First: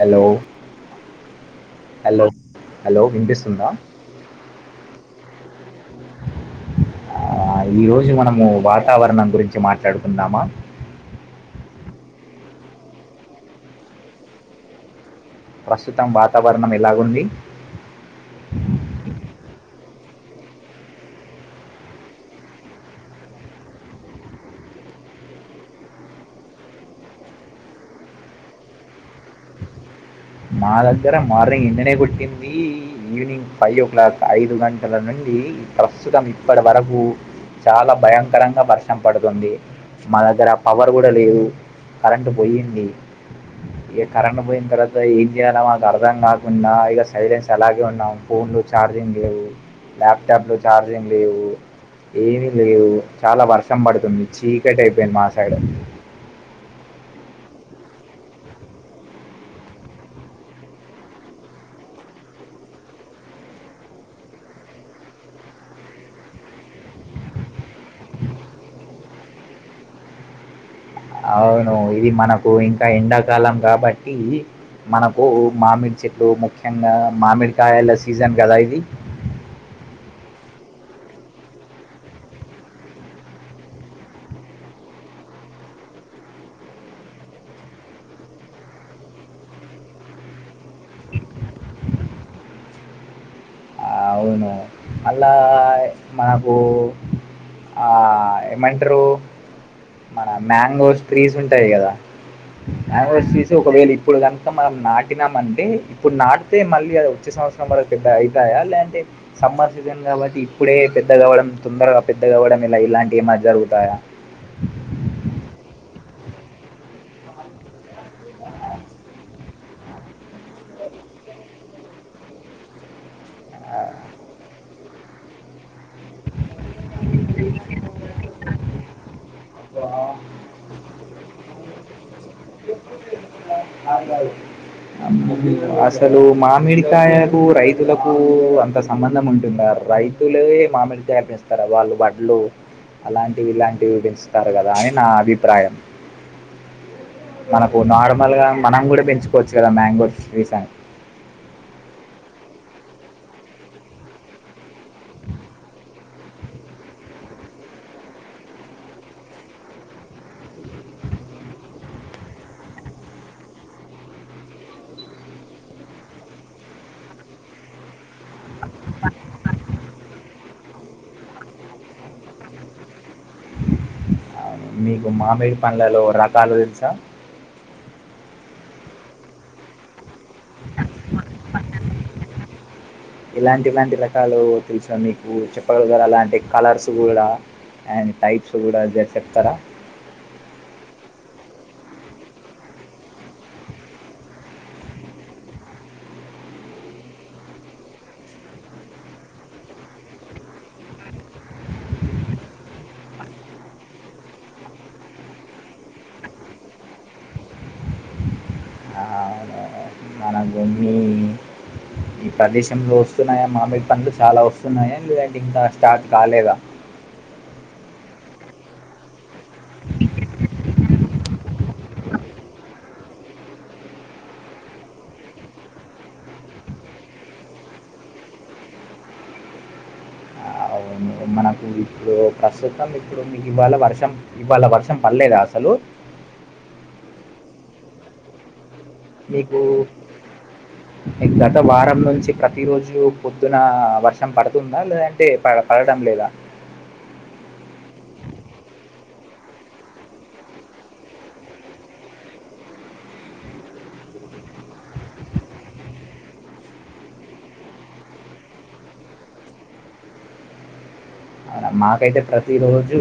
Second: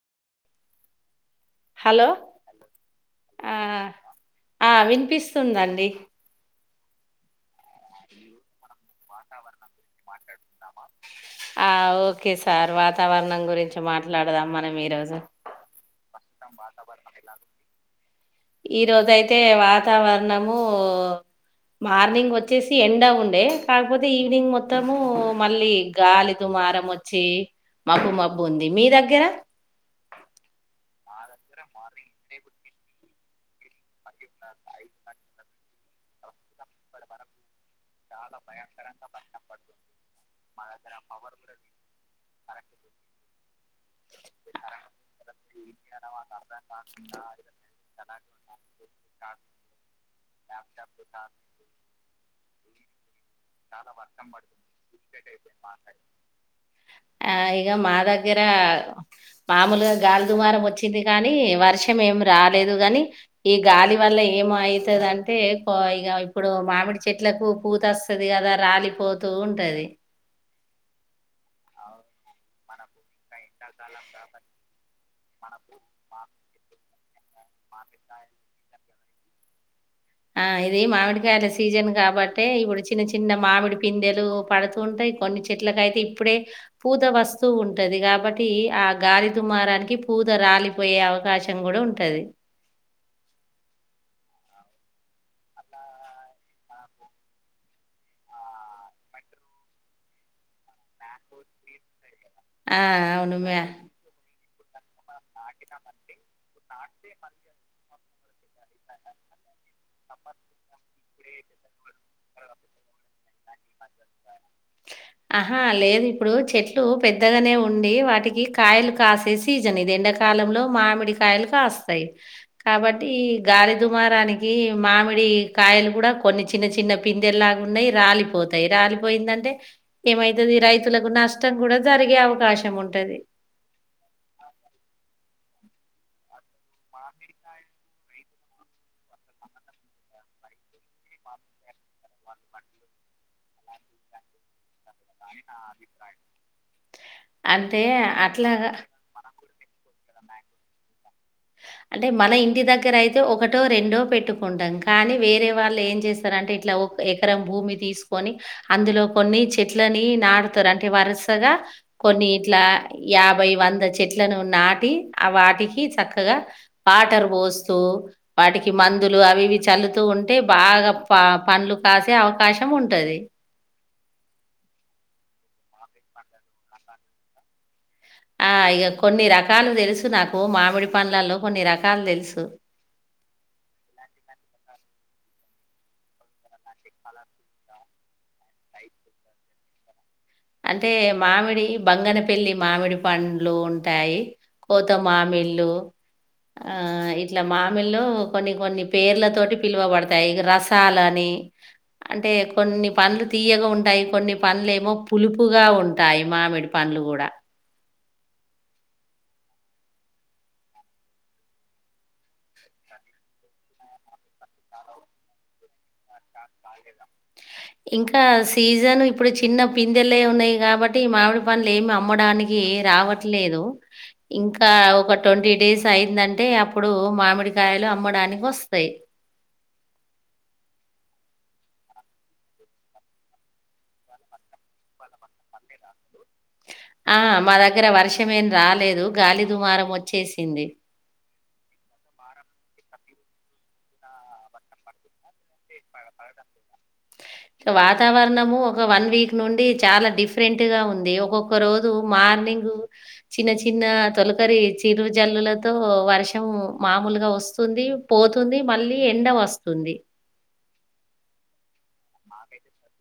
Hello hello hello ఆ, వినిపిస్తుందా ఆ వినిపిస్తుందండి ఈ రోజు మనము వాతావరణం గురించి మాట్లాడుకుందామా? ఆ ఓకే సార్, వాతావరణం గురించి మాట్లాడదాం మనం ఈ రోజు ప్రస్తుతం వాతావరణం ఎలాగుంది ఈ రోజయితే వాతావరణము మార్నింగ్ వచ్చేసి ఎండ్ అవ ఉండే కాకపోతే ఈవినింగ్ మొత్తము మళ్ళీ గాలి దుమ్ము వారమొచ్చి మబ్బు మబ్బు ఉంది, మీ దగ్గర మా దగ్గర మార్నింగ్ ఎండనే గొట్టిందీ, ఈవినింగ్ ఫైవ్ ఓ క్లాక్ ఐదు గంటల నుండి ఈ ప్రస్తుతం ఇప్పడ వరకు చాలా భయంకరంగా వర్షం పడుతుంది, మా దగ్గర పవర్ గూడ లేదు. కరెంటు పోయింది ఇగ కరెంటు పోయిన్తర్వాత ఏం జేయాల మాకు అర్థం గాకున్న ఇగ సైలెన్స్ అలాగే ఉన్నాం, ఫోన్లు చార్జింగ్ లేవు ల్యాప్టాప్లు చార్జింగ్ లేవు, ఏమి లేవు. చాలా వర్షం పడుతుంది, చీకటయిపోయింది మా సైడ్ ఆ ఇగ మాదగ్గరా మామూలుగా గాలి దుమారం వచ్చింది గనీ వర్షం ఏమి రాలేదు గని ఈ గాలి వల్ల ఏ ఏమో అయితదంటె పో ఇగ ఇప్పుడు మామిడి చెట్లకు పూత వస్తుది కదా రాలిపోతూ ఉంటది అవును ఇది మనకు ఇంకా ఎండాకాలం కాబట్టి మనకు మామిడి చెట్టు ముఖ్యంగా మామిడికాయల సీజన్ కదా ఇది ఆ ఇది మామిడికాయల సీజన్ కాబట్టి ఇప్పుడు చిన్న చిన్న మామిడి పిందెలు పడుతూంటాయి కొ కొన్ని చెట్లకయితే ఇప్పుడే పూత వస్తూ ఉంటది కాబట్టి ఆ గాలి దుమారానికి పూ రాలిపోయే అవకాశం కూడా ఉంటది అవును అలా మనకు ఆ ఏమంటారు మన మ్యాంగోస్ ట్రీస్ ఉంటాయి కదా ఆ ఆవ అవును చసి మ్యా ఒకవేళ ఇప్పుడు కనుక మనం నాటి న్నామంటే ఇప్పుడు నాటితే మళ్ళీ అది వచ్చే సంవత్సరం వర పెద్ద అయి లేంటే సమ్మర్ సీజన్ కాబట్టి ఇప్పుడే పెద్ద కావడం తొందరగా పెద్ద కావడం ఇలా ఇలాంటివి జరుగుతయా ఆహా లేదు ఇప్పుడు చెట్లు పెద్దగానే ఉండి వాటికి కాయలు కాసేసి సీజన్ ఇది ఎండాకాలంలో మామిడికాయలు కాస్తాయి కాబట్టి అ గాలి దుమారానికి మామిడి కాయలు కూడా కొన్ని చిన్న చిన్న పిందెలాగా ఉన్నాయి రాలిపోతాయి రాలిపోయిందంటే ఏమైతుది రైతులకు నష్టం కూడా జరిగే అవకాశం ఉంటది అ అసలు మామిడికాయకు రైతులకు అంత సంబంధం ఉంటుందా రైతులే మామిడిగాపిస్తారా వాళ్ళు వడ్లు అలాంటివి ఇలాంటివి విడిస్తారు కదా అయ అభిప్రాయ [unintelligible] మనకు నార్మల్ గా మనం కూడా పెంచుకోవచ్చు కదా మ్యాంగో ట్రీస్ అని అంటే మన ఇంటి దగ్గర అయితే ఒకటో రెండో పెట్టుకుంటాం కానీ వేరే వాళ్ళు ఏం చేస్తారుంటే ఇట్లా ఎకరం భూమి తీసుకొని అందులో కొన్ని చెట్లని నాడుతారు అంటే వరుసగా కొన్ని ఇట్ల యాభై వంద చెట్లను నాటి ఆ వాటికి చక్కగా చక్కగా వాటరు పోస్తూ వాటికి మందులు అవి ఇవి చల్లుతూ ఉంటా అంటే బాగా ప పంలు కాసే అవకాశం ఉంటది మీకు మామిడి పండ్లలో రకాలు తెలుసా ఆ ఇక కొన్ని రకాలు తెలుసు నాకు మామిడి పండ్లల్లో కొన్ని రకాలు తెలుసు ఇలాంటిలాంటి రకాలు తెలుసా మీకు చెప్పగలరా అలాంటి కలర్స్ కూడా అడ్ టైప్స్ కూడా చెప్తారా అంటే మామిడి బంగనపల్లి మామిడి పండ్లు ఉంటాయి కోత మామిల్లు ఆ ఇట్లా మామిలు కొన్ని కొన్ని పేర్లతోటి పిలువబడతాయి ఇక రసాలుని అంటే కొన్ని పనులు తీయగా ఉంటాయి కొన్ని పనులు ఏమో పులుపుగా ఉంటాయి మామిడి పండ్లు కూడా వమి ఈ ప్రదేశంలో వస్తున్నాయా మామిడి పనులు చాలా వస్తున్నాయా లేదంటే ఇంకా స్టాక్ కాలేదా [inaudible] ఇంకా సీజన్ ఇప్పుడు చిన్న పిందెలే ఉన్నాయి కాబట్టి ఈ మామిడి పనుడ్లు ఏమి అమ్మడానికి రా రావట్లేదు ఇంకా ఒక ట్వంటీ డేస్ అయిందంటే అప్పుడు మామిడికాయలు అమ్మడానికి వస్తాయి అవు మనకు ఇప్పుడు ప్రస్తుతం ఇప్పుడు మీకు ఇవాళ వర్షం ఇవాళ వర్షం పడలేదా అసలు [inaudible] ఆ మా దగ్గర వర్షం ఏం రాలేదు గాలి మీకు దుమారం వచ్చేసింది గత వారం నుంచి ప్రతి రోజు పొద్దున వర్షం పడుతుందా లేదంటే పడడం లేదు [unintelligible] వాతావరణము ఒక వీక్ నుండి చాలా డిఫరెంట్ గా ఉంది ఒక్కొక్క రోజు మార్నింగ్ చిన్న చిన్న తొ కరి చిరు జల్లులతో వర్షం మామలుగా వస్తుంది పోతుంది మళ్ళీ ఎ న వస్తుంది [inaudible] అవున మాకైతే ప్రతి రోజు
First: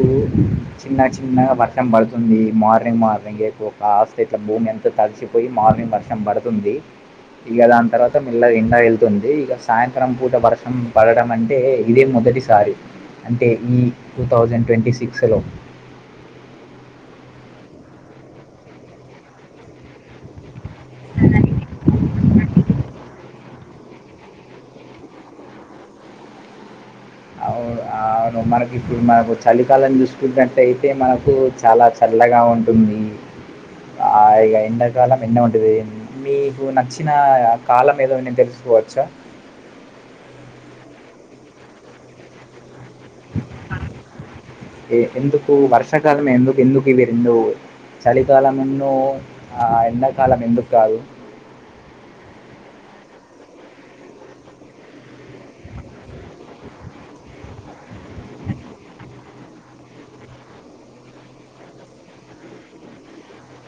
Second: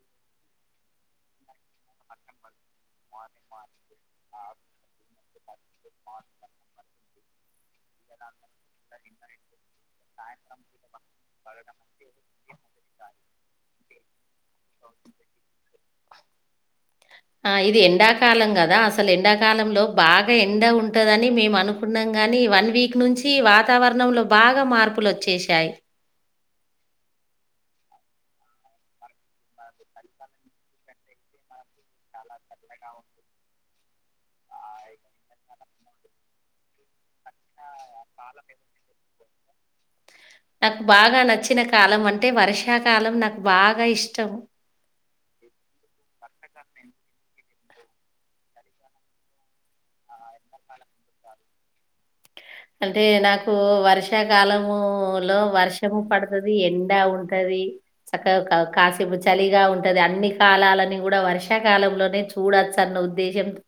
చిన్న చిన్నగా వర్షం పడుతుంది మార్నింగ్ వక్ వెంగేకొక ఆఫ్ సెట్ల భూమి అంతా తడిసిపోయి మార్మింగ్ వర్షం పడుతుంది ఇక దాని తర్వాత మెల్లగా ఎండా వెళ్తుంది ఇక సాయంత్రం పూట వర్షం పడటడం అంటే ఇదే ము మొదటిసారి అంటే ఈ టూ థౌజండ్ ట్వంటీ సిక్స్లో ఆ ఇది ఎండాకాలం కదా అసలు ఎండాకాలంలో బాగా ఎండ వు ఉంటదని మేము అనుకున్నాం గాని వన్ వీక్ నుంచి వాతావరణంలో బాగా మార్పులొచ్చేశాయి అవును అవును మనకిప్పుడు మనకు చలికాలం చూసుకున్నట్టు అయితే మనకు చాలా చలి తగా ఉంటుంది ఆ ఇగ ఎండాకాలం ఎండ ఉంటది మీకు నచ్చిన కాలం ఏదో నేన్ తెలుసుకోవచ్చా నాకు బాగా నచ్చిన కాలం అంటే వర్షాకాలం నాకు బాగా ఇష్టం ఆ ఎందుకు వర్షాకాలమే ఎందుకు ఎందుకు ఇవి ఎందు చలికాలం వున్ను ఆ ఎండాకాలం ఎందుకు కాదు అంటే నాకు వర్షాకాలము లో వర్షము పడుతది ఎండా ఉంటది చక్కగా కాసేపు చలిగా ఉంటది అన్ని కాలలని కూడా వర్షాకాలంలోనే చూడొచ్చు అను ఉద్దేశం తో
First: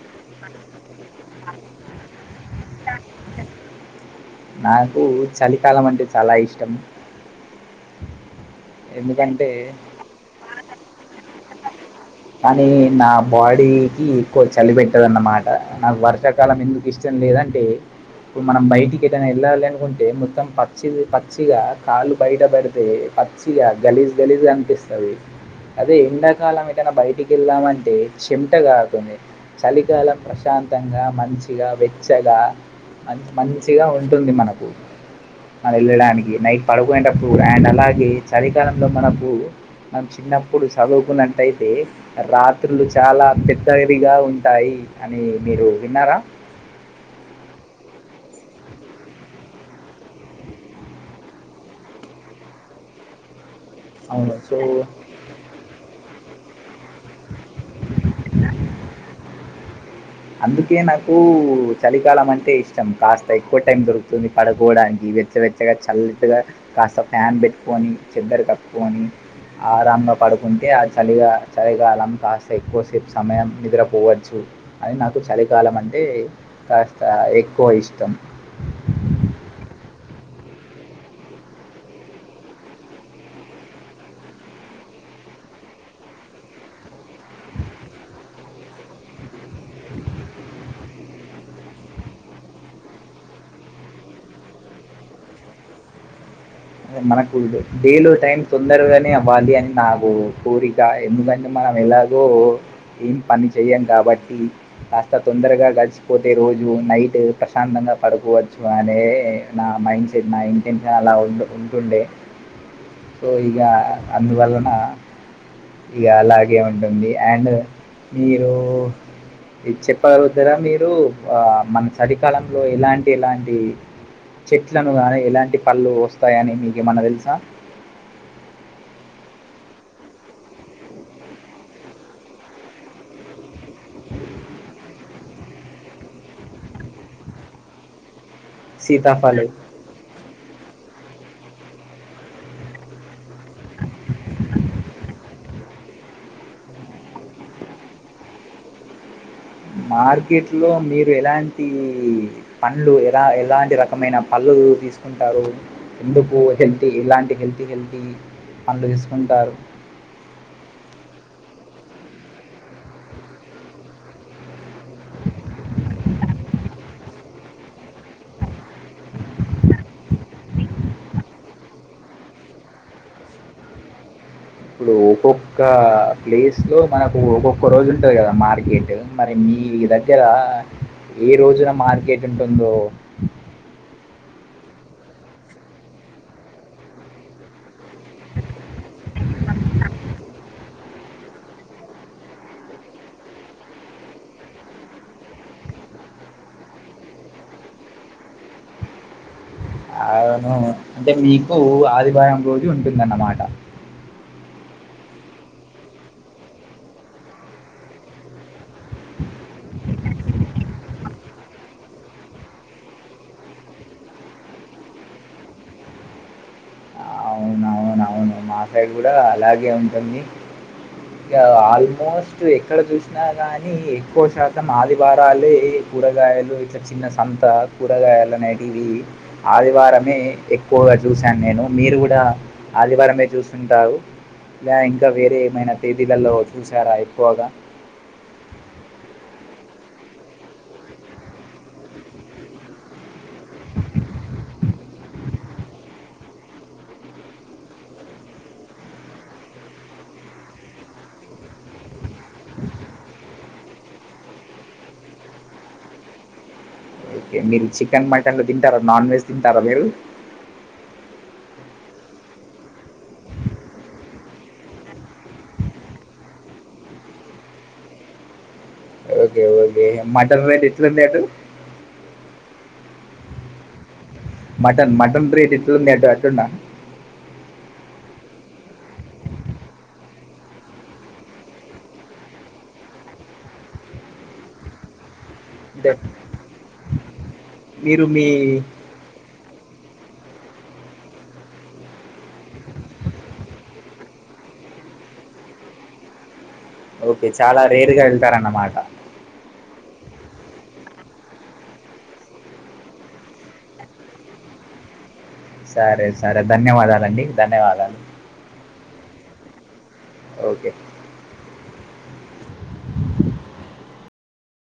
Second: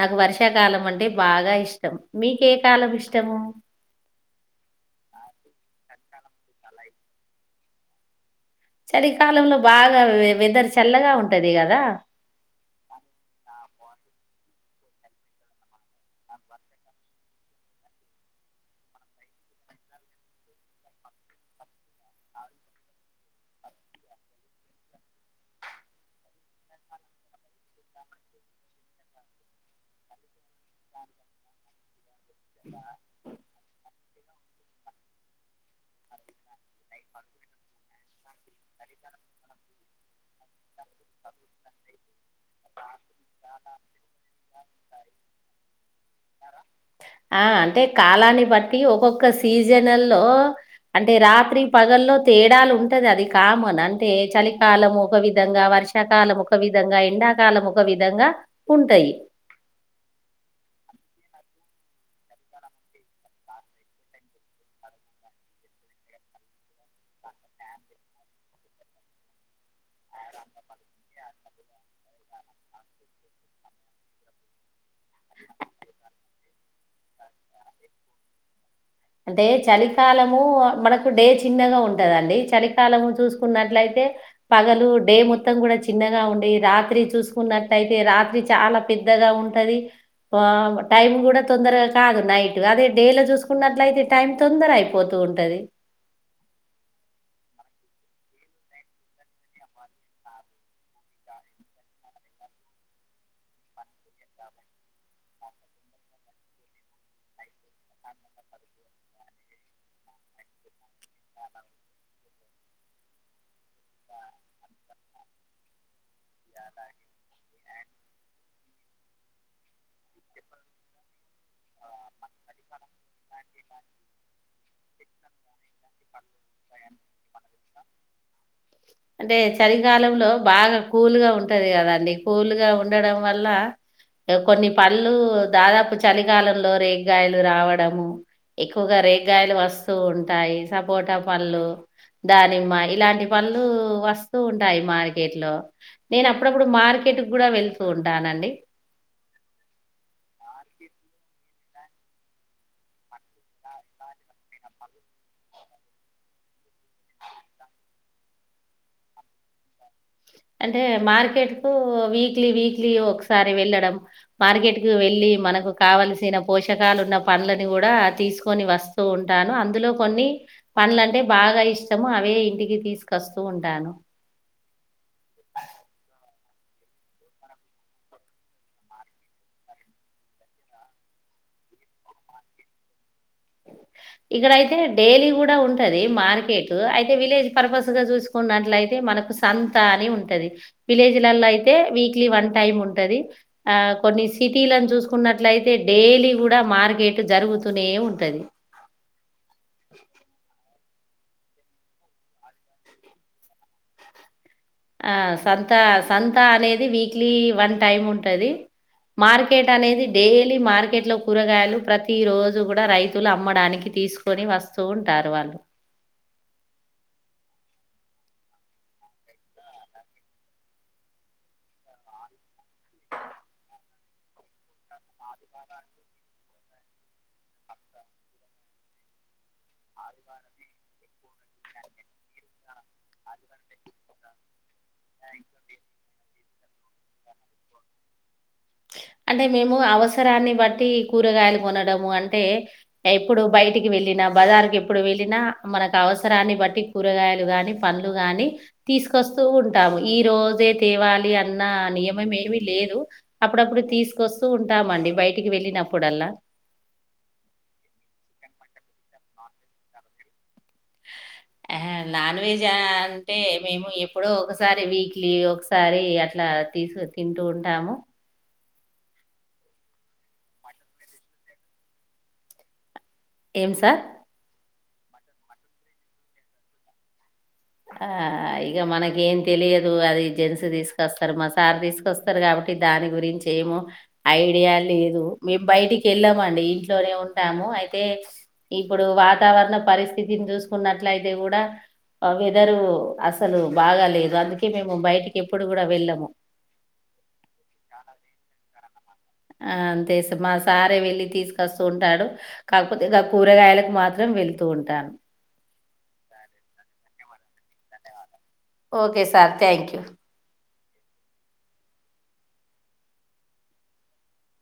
నాకు వర్షాకాలం అంటే బాగా ఇష్టం మీ కే కాలం ఇష్టము నాకు చలికాలం అంటే చాలా ఇష్టం ఎందుకంటే చలికాలంలో బాగా వెదర్ చల్లగా ఉంటది కదా కానీ నా బాడీ కి ఎక్కువ చలి పెట్టదన్నమాట నాకు వర్షాకాలం ఎందుకు ఇష్టం లేదంటే ఇప్పుడు మనం బయటికి ఎటనా వెళ్ళాలి అనుకుంటే మొత్తం పచ్చి పచ్చిగా కాళ్ళు బయటపడితే పచ్చి ఇగ గలీజ్ గలీజ్ గా అపిస్తది అదే ఎండాకాలం ఏటనా బయటికి వెళ్దామంటే చమటగారుతుంది చలికాలం ప్రశాంత తంగా మంచిగా వెచ్చగా మ మంచిగా ఉ ఉంటుంది మనకు మన వెళ్ళడానికి నైట్ పడుకునేటప్పుడు అండ్ అలాగే చలికాలంలో మనకు మనం చిన్నప్పుడు చదువుకున్నట్టయితే రాత్రులు చాలా పెద్దదిగా ఉంటాయి అని మీరు విన్నారా ఆ అంటే కాలాన్ని బట్టి ఒక్కొక్క సీజన్ లో అంటే రాత్రి పగల్లో తేడాలు ఉం అంటే అది కామన్ అంటే అవును సో చలికాలం ఒక విధంగా వర్షాకాలం ఒక ఒక విధంగా ఎండాకాలం ఒక విధంగా ఉంటయి అందుకే నాకు చలికాలం అంటే ఇష్టం. కాస్త ఎక్కువ టైం దొరుకుతుంది పడకోోడానికి వెచ్చ వెెచ్చగా చల్లెట్గా కాస్త ఫ్యాన్ పెట్టుకొని చెద్దర కప్పుకొని ఆరంబం పడుకుంటే ఆ చలిగా చలిగాలం కాస్త ఎక్కువసేపు సమయం నిద్రపోవచ్చు అది నాకు చలికాలం అంటే కాస్త ఎక్కువ ఇష్టం అంటే చలికాలము మనకు డే చిన్నగా ఉంటదండి చలికాలము చూసుకున్నట్లయితే తె పగలు డే మొత్తం కూడా చిన్నగా ఉండి రాత్రి చూసుకున్నట్టయితే రాత్రి చాలా పె పెద్దగా ఉంటది ఆ టైం కూడా తొందరగా కాదు నైట్ అదే డే లో చూసుకున్న అట్ల అయితే టైం తొందర అయిపోతూ ఉంటది అదే మనకు డేలో టైం తొందరగనే అవ్వాలి అని నాకు కోరిక ఎందుకంటే మ మనం ఎలాగో ఏం పని చెయం కాబట్టి కాస్త తొందరగా గడిచిపోతే రోజు ను నైట్ ప్రశాంతంగా పడుకోవచ్చు అనే నా మైండ్ సెట్ నా ఇంటెన్షన్ అలా ఉండ ఉంటుండే సో ఇగ అందువలన ఇగలాగే ఉంటుంది అండ్ మీరు! ఇది చెప్పగలుగుతారా మీరు ఆ మన చలికాలంలో ఎలాం ఎలాంటి చెట్లను గానీ, ఎలాంటి పళ్ళు వస్తే వస్తాయని మీకేమైనా తెలుసా అంటే చలికాలంలో బాగా కూల్గా ఉంటది కదాండి. కూల్గా ఉండడం వల్ల కొన్ని పళ్ళు దాదాపు చలికాలంలో రేగాయలు రావడము ఎక్కువగా సీతాఫలం రేగాయలు వస్తూ ఉంటాయి. సపోటా పళ్లు, దానిమ్మ ఇలాంటి పళ్ళు వస్తూ ఉంటాయి మార్కెట్ లో నేనప్పుడప్పుడు మార్కెట్కు కూడా వెళ్తూ ఉంటానండి. అ మార్కెట్ లో మీరు ఎలాంటి పంలు ఎలా ఎలాంటి రకమైన పలు తీసుకుంటారు ఎందుకు హెల్తీ ఇలాంటి హెల్తీ హెల్తీ పళ్లు తీసుకుంటారు అంటే మార్కెట్ కు వీక్లీ, వీక్లీ ఒకసారి వెళ్ళడం మార్కెట్ కు వెళ్లిి మనకు కావలసిన పోషకాలున్న పళ్ళని కూడా తీసుకొని వస్తూ ఉంటాను. అందులో కొన్ని పళ్ళంటే బాగా ఇష్టము, అవే ఇంటికి తీసుకొస్తూ ఉంటాను. ఇప్పుడు ఒక్కొక్క ప్లేస్ లో మనకు ఒక్కొక్క రోజు ఉంటది కదా మార్కెట్ మరి ఈ దగ్గర ఏ రోజున మార్కెట్ ఉంటుందో ఇక్కడయితే డైలీ కూడా ఉంటది మార్కెట్. అయితే విలేజ్ పర్పస్ పర్పస్ గా చూసుకున్నట్లయితే మనకు సంత అని ఉంటది. విలేజ్ లలో అయితే వీక్లీ వన్ టైమ్ ఉంటది. ఆ కొన్ని సిటీలని చూసుకున్నట్లయితే డైలీ గూడా మార్కెట్ జరుగుతూనే ఉంటది. అవును అంటే మీకు ఆదివారం రోజు ఉంటుందన్నమాట ఆ సంత సంత అనేది వీక్లీ వన్ టైమ్ ఉంటది. మార్కెట్ అనేది డైలీ మార్కెట్ లో! కూరగాయలు ప్రతి రోజూ కూడా రైతులమ్మడానికి తీసుకొని వస్తూ ఉంటారు వాళ్ళు. అవున అవున అవును మాసయి కూడా అలాగే ఉంటుంది ఇంకా ఆల్మోస్ట్ ఎక్కడ చూసినా కానీ ఎక్కువ శాతం ఆదివారాలే కూరగాయలు ఇట్లా చిన్న సంత కూరగాయలు అనేటివి ఆదివారమే ఎక్కువ చూసాను నేను మీరు కూడా ఆదివారమే చూస్తుంటారు ఇ ఇంకా వేరే ఏమైనా తేదీలలో చూసారా ఎక్కువగా అంటే మేము అవసరాన్ని బట్టి కూరగాయలు కొనడము, అంటే ఎప్పుడు బయటికి వెళ్ళి వెళిన బజారుకెప్పుడు వెళ్ళిన మనకు అవసరాన్ని బట్టి కూరగాయలు గాని, పళ్ళు గాని తీస్ తీసుకొస్తూ ఉంటాము. ఈ రోజే తేవాలి అన్న నియమమేమీ లేదు. అప్పుడప్పుడు తీసుకొస్తూ ఉంటామండి, బయటికి వెళ్ళినప్పుడల్లా. ఓకే మీరు చికెన్ మటన్ లో తింటారా నాన్ వెజ్ తింటారా మీరు హా నాన్ వేజా అంటే మేము ఎప్పుడో ఒకసారి. వీక్లీ ఒకసారి అట్లా తీసు తింటూ ఉంటాము. ఓకే ఓకే మటన్ రేట్ ఇట్ల ఎంతట ఏం సార్ మటన్ మటన్ బీట్ ఇట్ట అట్న్నా ఆ ఇగ మనకేం తెలియదు అది జెన్స్ తీసుకొస్తరు. మా సార్ తీసుకొస్తరు కాబట్టి దాని గురించేమో ఐడియా లేదు. మేము అంటే బయటికెళ్ళామండి, ఇంట్లోనే ఉంటాము. అయితే మీరు మీ ఇప్పుడు వా వాతావరణ పరిస్థితిని చూసుకున్నట్లయితే గూడ అగే వెదరూ అసలు బాగాలేదు. అందుకే మేము బయటికి ఎప్పుడు గూడా వెళ్ళము. ఓకే చాలా రేరుగా వెళ్తారన్నమాట ఆ అంతే మా సారే వెళ్ళి తీసుకొస్తూ ఉంటాడు. కాకపోతే ఆ కూరగాయలకు మాత్రం వెళ్తూ ఉంటాను సరే సరే ధన్యవాదాలండి ధన్యవాదాలు okay sir thank you okay